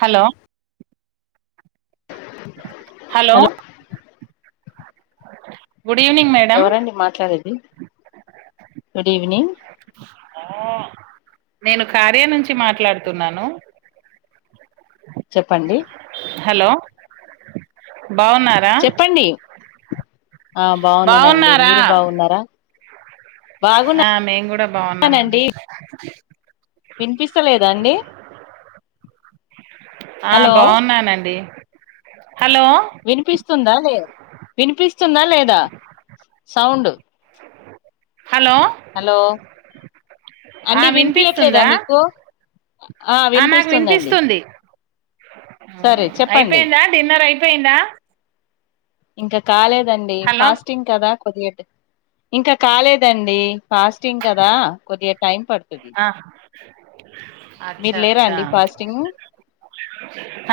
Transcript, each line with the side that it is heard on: right: Hello
left: hello
right: అ
left: ఎవరండి మాట్లాడేది? గుడ్ ఈవెనింగ్
right: నేను కార్య నుంచి మాట్లాడుతున్నాను
left: చెప్పండి
right: హలో, బాగున్నారా?
left: చెప్పండి ఆ బాగున్నానండి.
right: బాగున్నారా
left: మీరు బాగున్నారా?
right: ఆ మేం కూడా బాగున్నామండి.
left: బాగున్నానండి వినిపిస్తలేదా అండి?
right: ఆ
left: హలో
right: బాగున్నానండి. హలో
left: వినిపిస్తుందా లే, వినిపిస్తుందా లేదా సౌండ్?
right: హలో
left: హలో
right: ఆ
left: అండి వినిపియట్లేదా
right: వినిపిస్తుందా
left: మీకు? ఆ
right: నాకు
left: వినిపిస్తుందండి.
right: వినిపిస్తుంది
left: సరే చెప్పండి
right: అయిపోయిందా, డిన్నర్ అయిపోయిందా?
left: ఇంక కాలేదండి
right: హలో
left: ఫాస్టింగ్ కదా కొద్దిగ ట్ ఇంక కాలేదండి, ఫాస్టింగ్ కదా. కొద్దిగా టైం పడుతది.
right: ఆ
left: మీరు
right: అచ్చా
left: లేరా
right: అచ్చా
left: అండి ఫాస్టింగ్?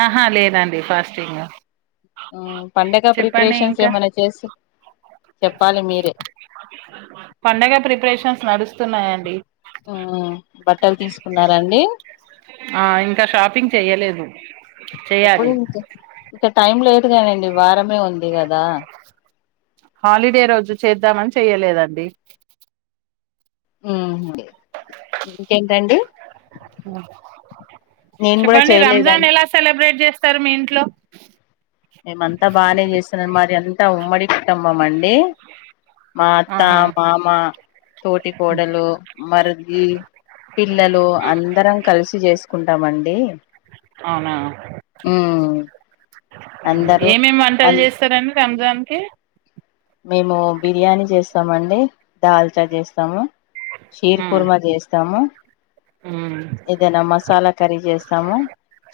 right: ఆహా లేదండి ఫాస్టింగ్.
left: ఉ పండగ
right: చెప్పండి
left: ప్రిపరేషన్స్
right: ఇంకా
left: ఏమైన్న చేస్
right: పండగ ప్రిపరేషన్స్ నడుస్తున్నాయండి.
left: మ్మ్ బట్టలు తీసుకున్నారండి
right: ఆ ఇంక షాపింగ్ చెయ్యలేదు. చెయ్యాలి
left: ఇంక టైం లేట్ కదండి. వారమే ఉంది కదా.
right: హాలిడే రోజు చేద్దామని చెయలేదండి.
left: ఉహు డి ఇంకేంటండి నేను కూడా
right: చెప్పండి రంజాన్
left: చేయలేదండి
right: ఎలా సెలబ్రేట్ చేస్ స్తారు మీ ఇంట్లో
left: మేమంత బానే చేస్తున్నాం. మాది అంత ఉమ్మడి కుటుంబం అండి. మా అత్త,
right: ఆహా
left: మామ, తోటి కోడలు, మరిది పిల్లలు అందరం కలిసి చేసుకుంటమండి.
right: అవునా
left: ఆ
right: ఏమేమ్ వంటలు చేస్తరండి రంజాన్ కి?
left: మేము బిర్యానీ చేస్తామండి, దాల్చా చేస్తాము. షేర్
right: ఉమ్
left: కుర్మ చేస్తాము
right: ఉమ్
left: ఏదైన మసాలా కర్రీ చేస్తాము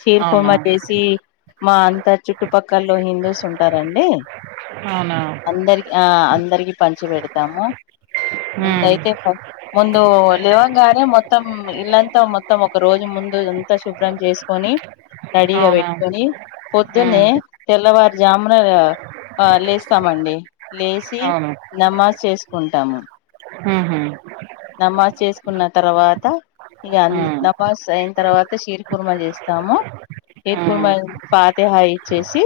left: చీర పర్మ
right: అవునా
left: చేసి మా అంత చుట్టుపక్కల్లో హిందూస్ ఉంటారండి.
right: అవునా
left: అందరి ఆ అందరికి పంచి పెడతాము.
right: ఉమ్
left: ముందయితే ము ముందు లేవంగానే మొత్తం ఇల్ళ్లంతా మొత్తం ఒక రోజు ము ముందు రోజంతా శుభ్రం చేసుకొని, రెడీగా
right: అవునా
left: పెట్టుకొని
right: ఉమ్
left: పొద్దునే తెల్లవారుజామున ఆ ఆ లేస్తామండి. లేసి,
right: అవును
left: నమాజ్ చేసుకుంటాము.
right: ఉహు
left: నమాజ్ చేసుకున్న తర్వాత ఇగ అన్
right: ఉమ్
left: నవాజ్ అయిన తర్వాత, షేర్ కుర్మ చేస్తాము. షేర్ కూర్మ
right: ఉమ్
left: పాతే హాయి చేసి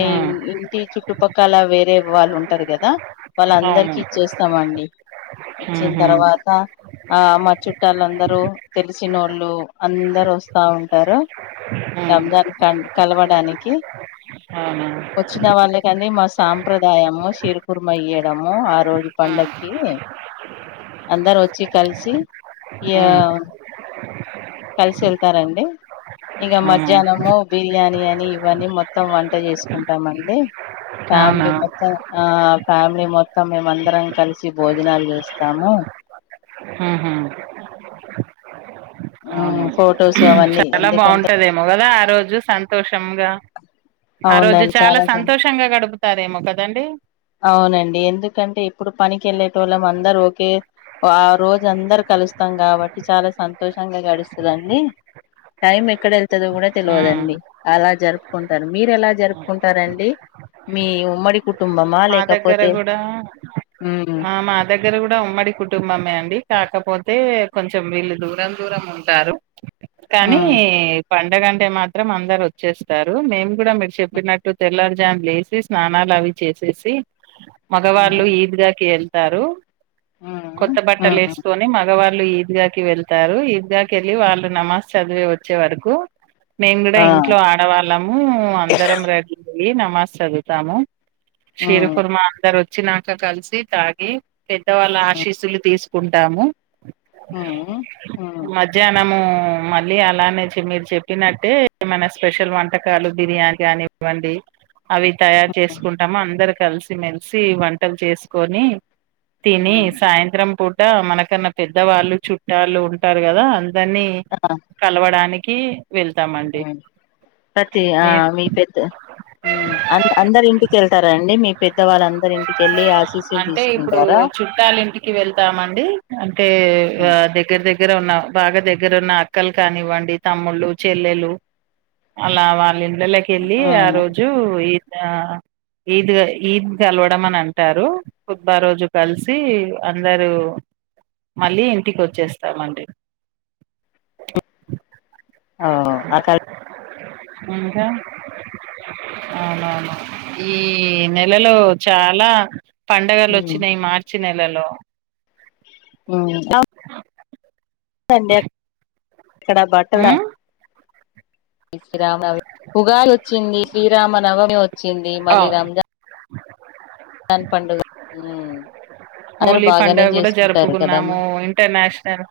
left: ఇ
right: ఉమ్
left: ఇంటి చు చుట్టుపక్కల వేరే వాళ్ళు ఉంటారు కదా వాళ్ళ
right: అవును
left: అందరికి ఇచ్చేస్తామండి ఇచ్చి
right: ఉహు
left: తరవాత ఆ మా చుట్టాలందరూ తెలిసినోళ్ళు అందరు వస్తా ఉంటారు
right: ఉమ్
left: రంజాన్ క కలవడానికి
right: అవునా
left: వచ్చిన వాళ్ళకని మా సాంప్రదాయము షిరు కుర్మా ఇయ్యడం ఆ రోజు
right: ఉమ్
left: పండక్కి అందరు వచ్చి కలిసి
right: ఉమ్
left: కలిసి ఎళ్తారండి ఇంగ
right: అవునా
left: మధ్యానము బిర్యాని అని ఇవన్నీ మొత్తం వంట చేసుకుంటామండి
right: అవునా
left: ఫ్యామిలీ మొత్తం ఆ ఫ్యామిలీ మొత్తం మేమ అందరం కలిసి భోజనాలు చేస్ తము
right: ఉహు అవును
left: ఫోటోస్
right: చాలా బాగుంటదేమో కదా ఆ రో [unintelligible] సంతోషంగా ఆ రోజు
left: అవునండి
right: చాలా
left: సం
right: సంతోషంగా గడుపుతారేమో కదండి
left: అవునండి ఎందుకంటే ఇప్పుడు పనికి వెళ్ళేటోళ్ళం అందర ఒకే ఆ రోజు అందరు కలుస్తాం కాబట్టి చాలా సంతోషంగా గడుస్తదండి టైం ఎక్కడ వెళ్తుందో కూడ
right: ఉమ్
left: తెలియదుండి అలా జరుపుకుంటారు మీరు ఎలా జరుపుకుంటారండి మీ ఉమ్మడి కుటుం
right: మా దగ్గర కూడ
left: ఉమ్
right: ఆ మా దగ్గర కు ఉమ్మడి కుటుంబమే అండి కాకపోతే కొంచెం వీళ్ళు దూరం దూరం ఉంటారు కానీ
left: ఉమ్
right: పండగంటే మాత్రం అందరు వచ్చేస్తారు మేము కూడ మీరు చెప్పినట్టు తెల్లారుజామ్ లేసి స్నాలు అవి వచ్చేసి మగవాళ్లు
left: ఉమ్
right: ఈద్గాకి వెళ్తారు
left: ఉమ్
right: కొత్త
left: ఉమ్
right: బట్టలేసుకొని మగవారు వాళ్ళు ఈద్గాకి వెళ్తారు ఈద్గాకి వెళ్ళలి వాళ్ళు నమాజ్ చదివి వచ్చే వరకు మేము కూడ
left: ఆ
right: ఇంట్లో ఆడవాళ్ళము అందరం రెడీ అయ్యి నమాజ్ చదువుతాము షిర్ కుర్మ
left: ఉమ్
right: అందరు వచ్చినాక కలిసి తాగి పెద్దవాళ్ళ ఆశీస్సులు తీసు కుంటాము
left: ఉమ్ ఉమ్
right: మధ్యానము మళ్ళీ అలానే మీరు చెప్పినట్టే ఏమైనా స్పెషల్ వంటకాలు బిర్యానీ అని ఇవ్వండి అవి తయారు చేసుకుంటాము అందరు కలిసి మెలిసి వంటలు చేసుకొని తిని
left: ఉమ్
right: సాయంత్రం పూట మనకన్నా పెద్దవాళ్ళు చుట్టలు ఉంటారు కదా దాన్ని
left: ఆ
right: కలవడానికి వెళ్తామండి
left: ఉమ్ ప్రతి ఆ
right: మేము
left: మీ పెద్ద అందరు ఇంటికి వెళ్తారాండి [unintelligible] మీ పెద్దవాళ్ళందరి ఇంటికెళ్ళి ఆశీసులు
right: అంటే ఇప్పుడు
left: తీసుకుంటార
right: చుట్టాల ఇంటికి వెళ్తామండి అంటే ఆ దెగ్ దగ్గర ఉన్న బాగ దగ్గర ఉన్న అక్కలు కానివ్వండి తమ్ముళ్ళలు చెల్లెలు అలా వాళ్ళి ఇండ్లలేకి వెళ్ళి ఆ
left: ఉమ్
right: రోజు ఇ ఈద్ ఈద్ కలవడం అని అంటారు [unintelligible] రోజు కలిసి అందరూ మళ్ళీ ఇంటికి వచ్చేస్తామండి
left: [unintelligible]
right: ఇంకా అవునవును ఈ నెలలో చాల పండగలు వచ్చినాయి మార్చి నె లలో
left: ఉ ఎక్కడ బట్ట [unintelligible]
right: ఉమ్,
left: [unintelligible] ఉగాది వచ్చింది శ్రీరామనవమి వచ్చింది మళ్ళీ
right: అవును
left: రంజా [unintelligible]
right: హోలీ
left: బాగానే
right: పండగ కూడ
left: చేసుకుంటారు కదమ్మా
right: జరుపుకున్నాము ఇంటర్నేషనల్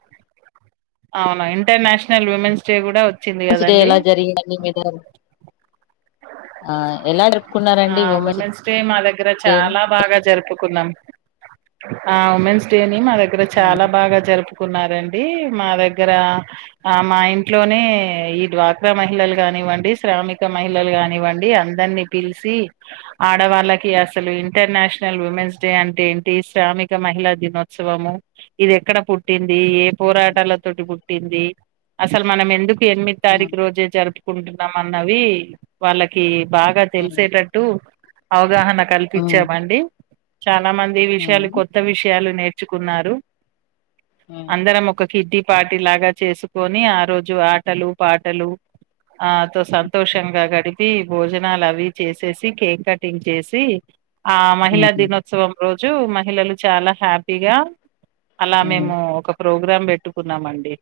right: అవునా ఇంటర్నేషనల్ విమెన్స్ డే కూడా వచ్చింది
left: జరి
right: కదండి
left: ఎలా [unintelligible]
right: ఆ ఉమెన్స్ డే మా దగ్గర
left: డే ని
right: చాలా బాగా జరుపుకున్నాం ఆ ఉమెన్స్ డేని మా దగ్గర చాలా
left: ఉమ్
right: బాగా జరుపు కున్నారండి మా దగ్గర ఆ మా ఇంట్లోనే ఈ డ్వాక్రా మహిళలు గాని వ్వండి శ్రామిక మహిళలు కానివ్వండి అందరినీ పిలిచి ఆడవాళ్ళకి అసలు ఇంటర్నేషనల్ ఉమెన్స్ డే అంటే ఏంటి శ్రామిక మహిళ దినోత్సవము ఇది ఎక్కడ పు పుట్టింది ఏ
left: ఉమ్
right: పోరాటాల తోటి పుట్టింది అసలు మనం ఎందుకు ఎనిమిది
left: ఉమ్
right: తారీఖు రోజే జరుపు కుంటున్నాం అన్నవి వాళ్ళకి బాగా తెలిసేటట్టు అవగాహన
left: ఉమ్
right: కల్పించామండి చాలా మంది ఈ విషయాలు
left: ఆహా
right: కొత్త విషయాలు నేర్ కున్నారు అందరం ఒక కిడ్డి పార్టి లాగా చేసుకొని ఆ రోజు ఆటలు పాటలు ఆ తో సంతోషంగా గడిపి భోజనాలు అవి చేసేసి కేక్ కటింగ్ చేసి ఆ మహిళా దినోత్సవం రోజు మహిళలు చాలా హ్యాపీగా అలా మేము ఒక ప్రోగ్రామ్ పెట్టుకున్నామండి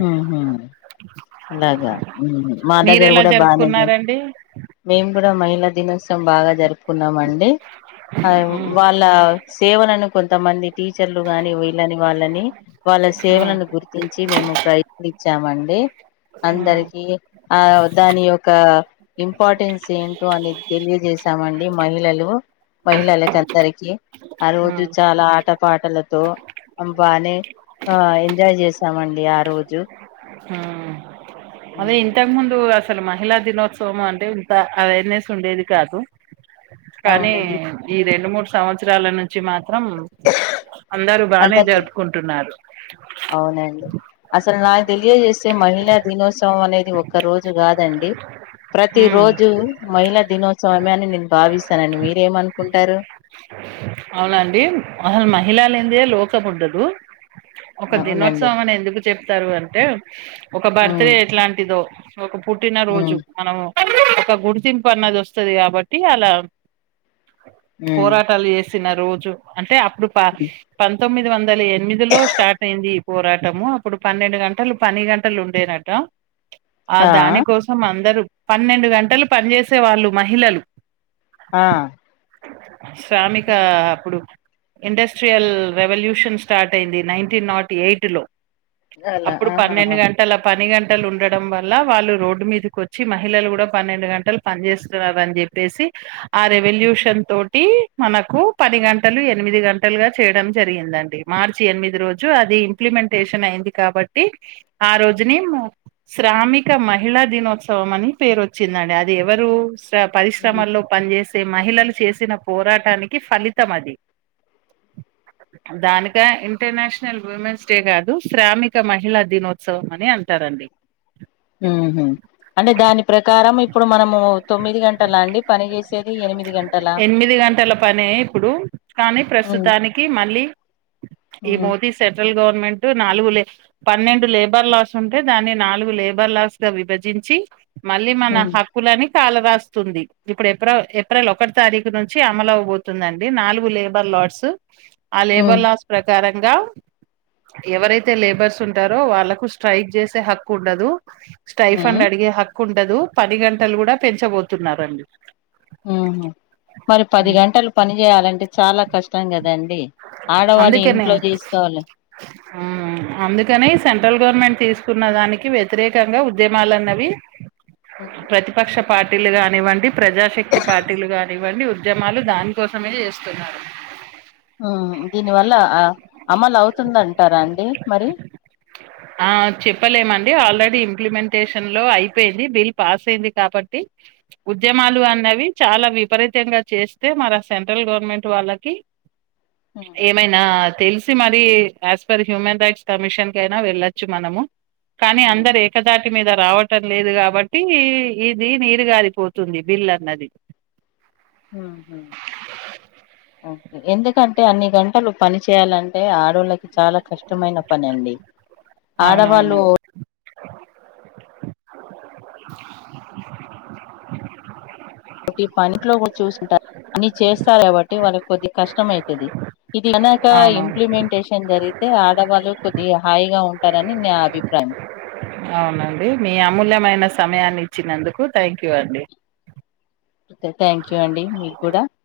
left: హూ హుమ్ అలాగా మా దగ్గర
right: మీరెలా
left: కూడా బానే
right: జరుపుకున్నారండి
left: మేం కూడా మహిళా దినోత్సవం బాగా జరుపుకున్నామండి ఆ
right: హ్మ్.
left: వాళ్ళ సేవలను కొంతమంది టీచర్లు గాని వీళ్ళని వాళ్ళని వాళ్ళ
right: హ్మ్.
left: సేవలను గుర్తించి మేము ఇచ్చామండి
right: హ్మ్.
left: అందరికి ఆ దాని యొక్క ఇంపార్టెన్స్ ఏంటో అనేది తెలియజసామండి మహిళలు మహళలకందరికి ఆ రోజు
right: హ్మ్.
left: చాలా ఆట పాటలతో బానే ఆ ఎంజాయ్ చేసామండి ఆ రోజు
right: అవే ఇంతకు ముందు అసలు మహిళా దినోత్సవం అంటే ఇంత అవేర్నెస్ ఉండేది కాదు కానీ
left: అవునండి
right: ఈ రెండు మూడు సంవత్సరాల నుంచి మాత్రం అందరు బానే
left: అందరి
right: జరుపుకుంటున్నారు
left: అవునండి అసలు నాకు తెలియజేసే మహిళా దినోత్సవం అనేది ఒక్క రోజు కాదండి ప్రతి
right: ఉమ్
left: రోజు మహిళా దినోత్సవమే అని నేను భావిస్తానండి మీరేమనుకుంటారు
right: అవునా అండి అసలు మహిళా లేనిదే లోకం ఉండదు ఒక
left: అవునండి
right: దినోత్సవం అని ఎందుకు చెప్తారు అంటే ఒక బర్త్
left: ఉమ్
right: డే ఎట్లాంటిదో ఒక పుట్టిన
left: ఉమ్
right: రోజు మనము ఒక గుడితింపున్నది వస్తది కాబట్టి అలా
left: ఉమ్
right: పోరాటాలు చేసి న రోజు అంటే అప్పుడు పంతొమ్మిది వందల ఎనిమిది లో స్టార్ట్ అయింది పోరాటము అప్పుడు పన్నెండు గంటలు పని గంటలు ఉండేనట ఆ దానికోసం అందరూ పన్నెండు గంటలు పనిచేసేవాళ్లు మహిళలు
left: ఆ
right: శ్రామిక
left: ఉమ్,
right: అప్పుడు ఇండస్ట్రియల్ రెవల్యూషన్ స్టార్ట్ అయింది నైన్టీన్ నాట్ ఎయిట్ లో
left: అలా
right: అప్పుడు
left: ఆహా
right: పన్నెండు గంటల పని గంట గంటలు ఉండడం వల్ల వాళ్ళు రోడ్డు మీదకు వచ్చి మహిళలు కూడా పన్నెండు గంటలు పని చేేస్తున్నారు అని చెప్పేసి ఆ రెవల్యూషన్ తోటి మనకు కు పది గంటలు ఎనిమిది గంటలుగా చేయడం జరిగిందండి మార్చి ఎనిమిది రోజు అది ఇంప్లిమెంటేషన్ అయింది కాబట్టి ఆ రోజుని శ్రామిక మహిళా దినోత్సవం అని పేరు వచ్చిందండి అది ఎవరు పరిశ్రమల్లో పనిచేసే మహిళలు చేసిన పోరాటానికి కి ఫలితం అది దానికా ఇంటర్నేషనల్ ఉమెన్స్ డే కాదు శ్రామిక మహిళా దినోత్సవం అని అంటారు రండి
left: డం ఇప్పుడు మనము తొమ్మిది గంటలా అండి పని చేేసేది ఎనిమిది గంటలా
right: ఎనిమిది గంటల పనే కానీ
left: ఉమ్
right: ప్రస్తుతానికి మళ్ళీ ఈ
left: ఉమ్
right: మోదీ సెంట్రల్ గవర్ ర్నమెంట్ నాలుగు లే పన్నెండు లేబర్ లాస్ ఉంటే దాని నాలుగు లేబర్ లాస్ గా విభజించీ మళ్ళీ మన
left: ఉమ్
right: హక్కులని కాల రాస్తుంది ఇప్పుడు ఎపో ఏప్రిల్ ఒకటి తారీఖు నుంచి అమలవబోతుందండి నాలుగు లేబర్ ఆ లేబర్
left: ఉమ్
right: లాస్ ప్రకరం గా ఎవరైతే లేబర్స్ ఉంటారో వాళ్ళకు స్ట్రైక్ చేసే హక్కు ఉండదు స్టైఫండ్
left: ఉమ్
right: అడిగే హక్కు ఉండదు పని గంటలు కూడా పెంచబోతున్నారండి
left: ఉహ్మ్ మరి పది గంటలు పని చేయాలంటే చాలా కష్టం కదా
right: అందుకని
left: చేసుకోవాలి
right: అందుకని సెంట్రల్ గవర్నమెంట్ తీసుకున్న దానికి వ్యతిరేకంగా ఉద్యమలున్నవి
left: ఉమ్
right: ప్రతిపక్ష పార్టీలు కానివ్వండి ప్రజాశక్తి పార్టీలు కానివ్వండి ఉద్యమాలు దానికోసమే చేస్తున్నారు
left: ఆ దీనివల్ల అమలు అవుతుందంటారా అండి మరి
right: ఆ చెప్పలేమండి ఆల్రెడీ ఇంప్లిమెంటేషన్ లో అయిపోయింది బిల్ పాస్ అయింది కాబట్టి ఉద్యమాలు అన్నవి చ లా విపరీతంగా చేస్తే మన సెంట్రల్ గవర్నమెంట్ వాళ్ళకి ఏమైనా తెలు సి మరి as per human rights commission కయినా వెళ్ళొచ్చు మనము కానీ అందరు ఏకదాటి మీద రావటం లేదు కాబట్టి ఇది నీరుగారిపోతుంది బిల్ అన్నది
left: ఆహా
right: అ
left: ఓకే ఎందుకంటే అన్ని గంటలు పని చేయాలంటే ఆడోళ్ళకి చాలా కష్టమైన పని అండి
right: అవునవును
left: ఆడవాళ్ళు ఒకటి పనిట్లో కూడా చూంట అని చేస్తారు కాబట్టి వారికి కొద్దిగ కష్టమయితది ఇది గనక
right: అవునవును
left: ఇంప్లిమెంటేషన్ జరిగి తే ఆడవాళ్ళు కొద్దిగా హాయిగా ఉంటారని నా అభిప్రాయం
right: అవునండి మీ అమూల్యమైన సమయాన్ని ఇచ్చినందుకు థ్యాంక్ యూ అండి
left: ఒకే థ్యాంక్ యూ అండి మీకు కూడా